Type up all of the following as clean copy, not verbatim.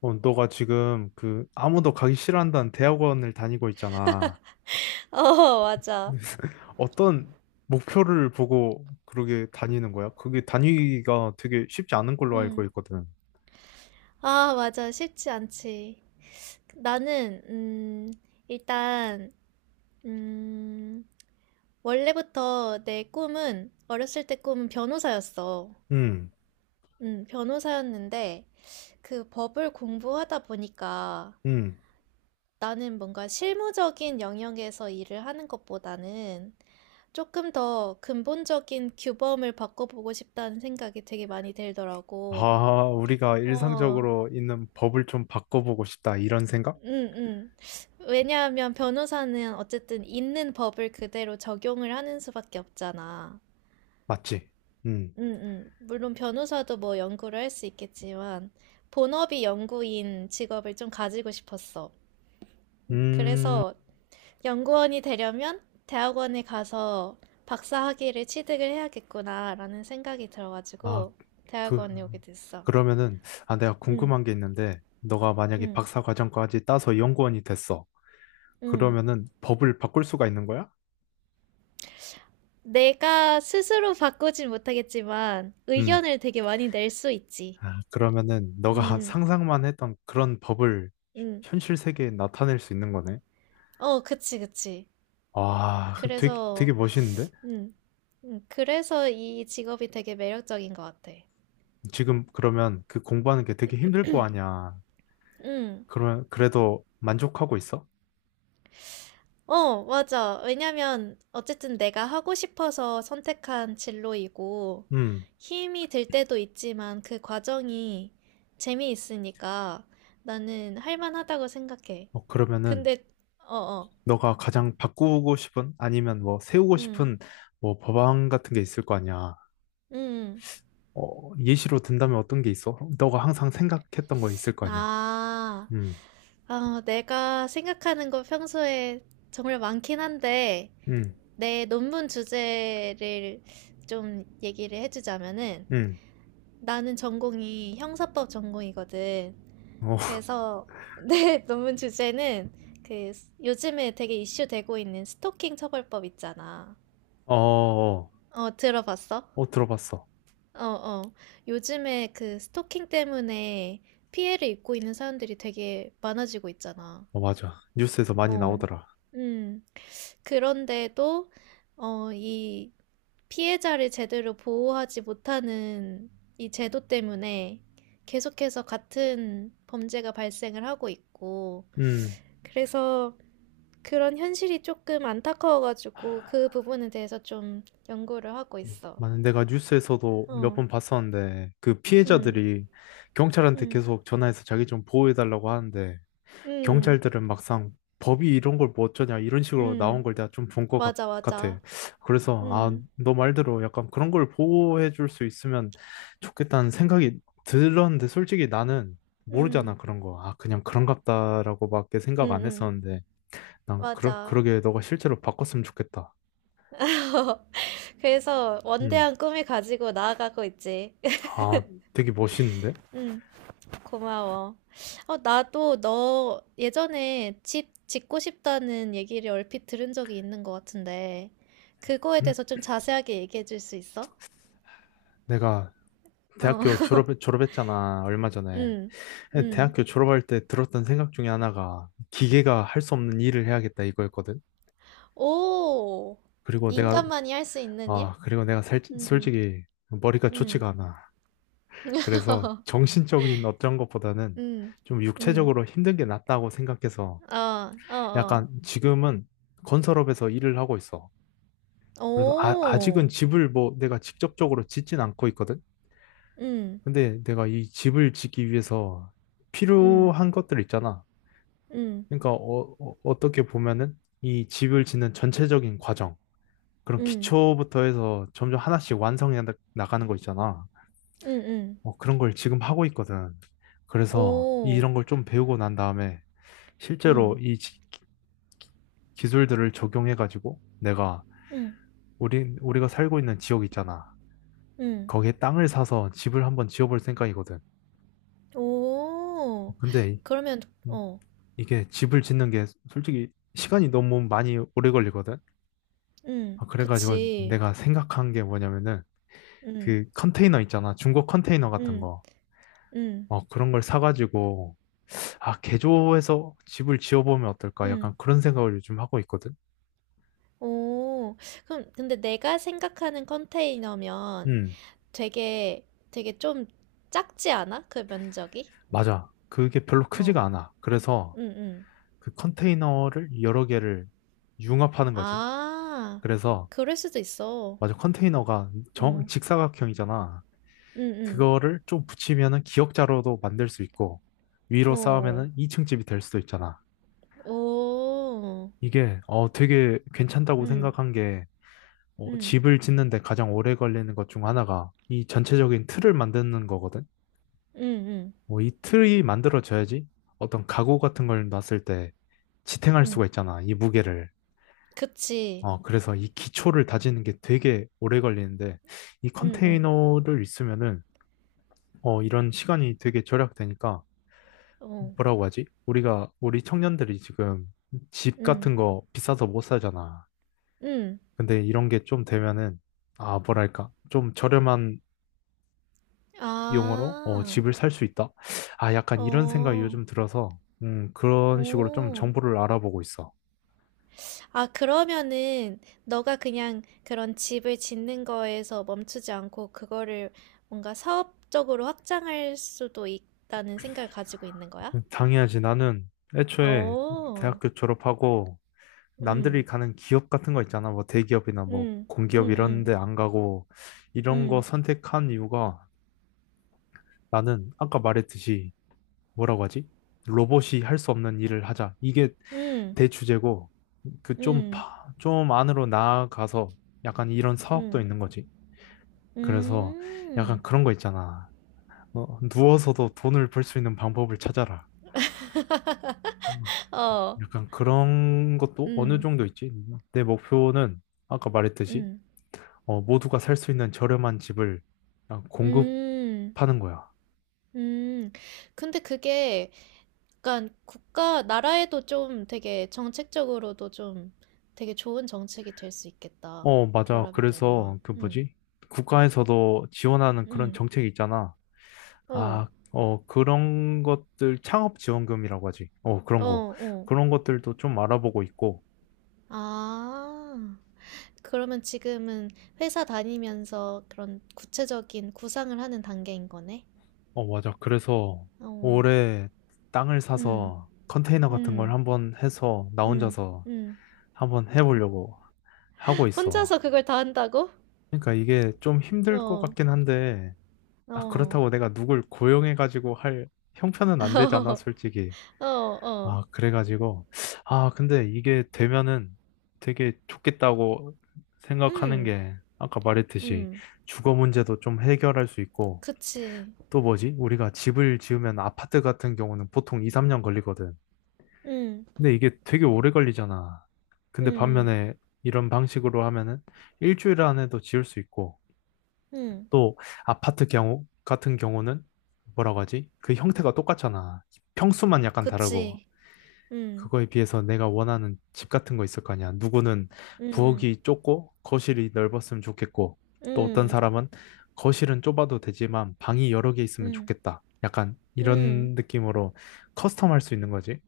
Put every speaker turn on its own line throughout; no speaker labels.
어, 너가 지금 그 아무도 가기 싫어한다는 대학원을 다니고 있잖아.
어, 맞아.
어떤 목표를 보고 그러게 다니는 거야? 그게 다니기가 되게 쉽지 않은 걸로 알고
음.
있거든.
아, 맞아. 쉽지 않지. 나는, 일단, 음, 원래부터 내 꿈은, 어렸을 때 꿈은 변호사였어.
음,
변호사였는데, 그 법을 공부하다 보니까
음.
나는 뭔가 실무적인 영역에서 일을 하는 것보다는 조금 더 근본적인 규범을 바꿔보고 싶다는 생각이 되게 많이 들더라고.
아, 우리가
어,
일상적으로 있는 법을 좀 바꿔보고 싶다. 이런 생각?
음, 왜냐하면 변호사는 어쨌든 있는 법을 그대로 적용을 하는 수밖에 없잖아.
맞지? 음,
물론 변호사도 뭐 연구를 할 수 있겠지만, 본업이 연구인 직업을 좀 가지고 싶었어.
음.
그래서 연구원이 되려면 대학원에 가서 박사 학위를 취득을 해야겠구나라는 생각이
아,
들어가지고
그,
대학원에 오게 됐어.
그러면은, 아, 내가
응,
궁금한 게 있는데, 너가 만약에
응,
박사 과정까지 따서 연구원이 됐어.
응.
그러면은 법을 바꿀 수가 있는 거야?
내가 스스로 바꾸진 못하겠지만
음.
의견을 되게 많이 낼 수 있지.
아, 그러면은 너가
음,
상상만 했던 그런 법을
음.
현실 세계에 나타낼 수 있는 거네.
어, 그치, 그치.
와, 그 되게 되게
그래서,
멋있는데?
음, 그래서 이 직업이 되게 매력적인 것 같아.
지금 그러면 그 공부하는 게 되게 힘들 거 아니야.
음.
그러면 그래도 만족하고 있어?
어, 맞아. 왜냐면 어쨌든 내가 하고 싶어서 선택한 진로이고
음.
힘이 들 때도 있지만 그 과정이 재미있으니까 나는 할 만하다고 생각해.
어, 그러면은
근데, 어, 어.
너가 가장 바꾸고 싶은 아니면 뭐 세우고
음,
싶은 뭐 법안 같은 게 있을 거 아니야.
음.
어, 예시로 든다면 어떤 게 있어? 너가 항상 생각했던 거 있을 거 아니야.
아,
음.
어, 내가 생각하는 거 평소에 정말 많긴 한데,
음.
내 논문 주제를 좀 얘기를 해주자면은,
음.
나는 전공이 형사법 전공이거든.
어.
그래서 내 논문 주제는 그 요즘에 되게 이슈되고 있는 스토킹 처벌법 있잖아.
어. 어,
어, 들어봤어?
어, 들어봤어.
어, 어. 요즘에 그 스토킹 때문에 피해를 입고 있는 사람들이 되게 많아지고 있잖아.
어, 맞아. 뉴스에서 많이
어,
나오더라.
음. 그런데도, 이 피해자를 제대로 보호하지 못하는 이 제도 때문에 계속해서 같은 범죄가 발생을 하고 있고,
음.
그래서 그런 현실이 조금 안타까워가지고 그 부분에 대해서 좀 연구를 하고 있어.
많은 내가 뉴스에서도 몇
어,
번 봤었는데 그
음,
피해자들이 경찰한테
음,
계속 전화해서 자기 좀 보호해달라고 하는데
음,
경찰들은 막상 법이 이런 걸 뭐 어쩌냐 이런 식으로 나온
음.
걸 내가 좀 본 것
맞아,
같아.
맞아.
그래서 아,
음,
너 말대로 약간 그런 걸 보호해 줄 수 있으면 좋겠다는 생각이 들었는데 솔직히 나는
음,
모르잖아 그런 거. 아, 그냥 그런갑다라고밖에
음,
생각 안
음.
했었는데 난 그러,
맞아.
그러게 너가 실제로 바꿨으면 좋겠다.
그래서 원대한 꿈을 가지고 나아가고 있지.
아, 되게 멋있는데?
응, 고마워. 어, 나도 너 예전에 집 짓고 싶다는 얘기를 얼핏 들은 적이 있는 것 같은데, 그거에
응?
대해서 좀 자세하게 얘기해 줄 수 있어?
내가
어,
대학교 졸업, 졸업했잖아, 얼마 전에.
응, 응.
대학교 졸업할 때 들었던 생각 중에 하나가 기계가 할 수 없는 일을 해야겠다 이거였거든.
오,
그리고 내가,
인간만이 할 수 있는 일?
아, 그리고 내가 살,
응,
솔직히 머리가
응,
좋지가 않아. 그래서 정신적인 어떤 것보다는
응,
좀
응.
육체적으로 힘든 게 낫다고 생각해서
어, 어, 어.
약간 지금은 건설업에서 일을 하고 있어. 그래서 아, 아직은
오,
집을 뭐 내가 직접적으로 짓진 않고 있거든.
응,
근데 내가 이 집을 짓기 위해서
응,
필요한 것들 있잖아.
응,
그러니까 어, 떻게 보면은 이 집을 짓는 전체적인 과정, 그런
응,
기초부터 해서 점점 하나씩 완성해 나가는 거 있잖아.
응, 응.
어, 그런 걸 지금 하고 있거든. 그래서
오.
이런 걸 좀 배우고 난 다음에 실제로
응,
이 기술들을 적용해가지고 내가
응,
우리가 살고 있는 지역 있잖아.
응,
거기에 땅을 사서 집을 한번 지어볼 생각이거든.
오.
근데
그러면 어.
이게 집을 짓는 게 솔직히 시간이 너무 많이 오래 걸리거든.
응,
아, 그래가지고
그치.
내가 생각한 게 뭐냐면은 그
응,
컨테이너 있잖아. 중고 컨테이너 같은
응,
거.
응,
어, 그런 걸 사가지고 아, 개조해서 집을 지어보면 어떨까?
응,
약간 그런 생각을 요즘 하고 있거든.
오. 그럼 근데 내가 생각하는 컨테이너면
음,
되게 좀 작지 않아? 그 면적이?
맞아. 그게 별로
어.
크지가 않아. 그래서
응, 응.
그 컨테이너를 여러 개를 융합하는 거지.
아.
그래서
그럴 수도 있어.
맞아. 컨테이너가
어.
직사각형이잖아.
응, 응,
그거를 좀 붙이면은 기억자료도 만들 수 있고 위로
오.
쌓으면은 2층 집이 될 수도 있잖아.
오. 오.
이게 되게 괜찮다고
응,
생각한 게 어,
응,
집을 짓는데 가장 오래 걸리는 것 중 하나가 이 전체적인 틀을 만드는 거거든.
응, 응,
어, 이 틀이 만들어져야지 어떤 가구 같은 걸 놨을 때 지탱할
응.
수가 있잖아. 이 무게를.
그치.
어, 그래서 이 기초를 다지는 게 되게 오래 걸리는데 이
응응.
컨테이너를 있으면은 어, 이런 시간이 되게 절약되니까
어.
뭐라고 하지? 우리 청년들이 지금 집
응.
같은 거 비싸서 못 사잖아.
응.
근데 이런 게 좀 되면은, 아, 뭐랄까. 좀 저렴한 비용으로 어,
아.
집을 살 수 있다? 아, 약간 이런 생각이
어.
요즘 들어서, 그런 식으로 좀
오.
정보를 알아보고 있어.
아, 그러면은 너가 그냥 그런 집을 짓는 거에서 멈추지 않고 그거를 뭔가 사업적으로 확장할 수도 있다는 생각을 가지고 있는 거야?
당연하지. 나는 애초에
오.
대학교 졸업하고 남들이
음.
가는 기업 같은 거 있잖아. 뭐 대기업이나 뭐
음.
공기업 이런
음.
데 안 가고 이런 거
음.
선택한 이유가 나는 아까 말했듯이 뭐라고 하지? 로봇이 할 수 없는 일을 하자. 이게
음.
대주제고, 그
음.
좀,
음.
좀 안으로 나아가서 약간 이런 사업도 있는 거지. 그래서
음.
약간
음.
그런 거 있잖아. 어, 누워서도 돈을 벌 수 있는 방법을 찾아라. 음,
어.
약간 그런 것도 어느
음.
정도 있지. 내 목표는 아까 말했듯이,
음.
어, 모두가 살 수 있는 저렴한 집을 어,
음.
공급하는 거야.
음. 근데 그게 약간 국가, 나라에도 좀 되게 정책적으로도 좀 되게 좋은 정책이 될 수 있겠다.
어, 맞아.
결합이
그래서
되면.
그
음.
뭐지? 국가에서도 지원하는 그런
음.
정책이 있잖아.
어.
그런 것들, 창업 지원금이라고 하지. 어,
어,
그런 거.
어.
그런 것들도 좀 알아보고 있고.
아. 그러면 지금은 회사 다니면서 그런 구체적인 구상을 하는 단계인 거네?
어, 맞아. 그래서
어.
올해 땅을
음.
사서 컨테이너 같은 걸
음.
한번 해서 나
음.
혼자서
음.
한번 해보려고 하고 있어.
혼자서 그걸 다 한다고?
그러니까 이게 좀 힘들 것
어.
같긴 한데, 아,
어.
그렇다고 내가 누굴 고용해가지고 할 형편은 안 되잖아,
어.
솔직히.
어.
아, 그래가지고, 아, 근데 이게 되면은 되게 좋겠다고 생각하는
음.
게, 아까 말했듯이
음.
주거 문제도 좀 해결할 수 있고,
그치.
또 뭐지? 우리가 집을 지으면 아파트 같은 경우는 보통 2, 3년 걸리거든.
응,
근데 이게 되게 오래 걸리잖아. 근데
응,
반면에 이런 방식으로 하면은 일주일 안에도 지을 수 있고,
응,
또 같은 경우는 뭐라고 하지? 그 형태가 똑같잖아. 평수만 약간 다르고,
그치. 응,
그거에 비해서 내가 원하는 집 같은 거 있을 거 아니야. 누구는
응,
부엌이 좁고 거실이 넓었으면 좋겠고,
응,
또 어떤
응,
사람은 거실은 좁아도 되지만 방이 여러 개 있으면
응,
좋겠다. 약간
응,
이런 느낌으로 커스텀할 수 있는 거지.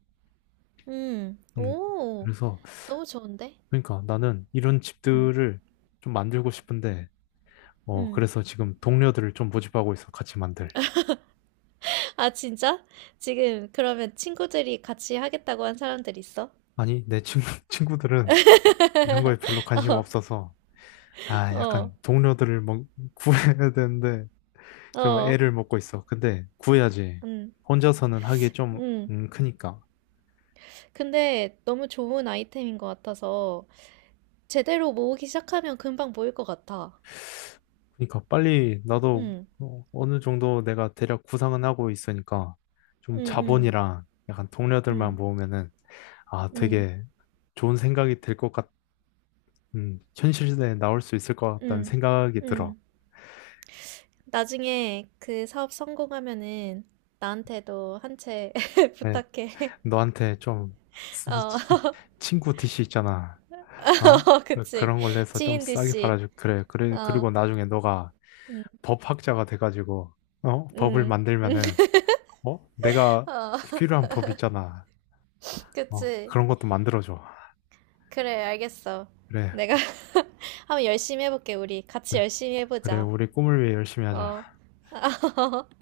응.
음,
오,
그래서
너무 좋은데?
그러니까 나는 이런
응,
집들을 좀 만들고 싶은데, 어,
응.
그래서 지금 동료들을 좀 모집하고 있어. 같이 만들.
아, 진짜? 지금 그러면 친구들이 같이 하겠다고 한 사람들 있어?
아니, 내 친구, 친구들은 이런 거에 별로 관심
어,
없어서, 아,
어,
약간 동료들을 뭐 구해야 되는데, 좀
어,
애를 먹고 있어. 근데 구해야지.
응,
혼자서는 하기 좀
응.
크니까.
근데 너무 좋은 아이템인 것 같아서 제대로 모으기 시작하면 금방 모일 것 같아.
그러니까 빨리 나도
응,
어, 어느 정도 내가 대략 구상은 하고 있으니까
응,
좀
응,
자본이랑 약간 동료들만
응,
모으면은 아
응.
되게 좋은 생각이 들 것 현실에 나올 수 있을 것 같다는
응,
생각이 들어.
응. 나중에 그 사업 성공하면은 나한테도 한 채
네,
부탁해.
너한테 좀 스-
어,
스- 친구 디시 있잖아. 아
그치.
그런 걸로 해서 좀
지인 d
싸게
씨.
팔아줘. 그래. 그래.
어,
그리고 나중에 너가
응,
법학자가 돼가지고 어? 법을
응.
만들면은 어? 내가
어,
필요한 법 있잖아. 어?
그치.
그런 것도 만들어줘.
그래, 알겠어.
그래.
내가 한번 열심히 해볼게, 우리. 같이 열심히
그래,
해보자.
우리 꿈을 위해 열심히
어.
하자.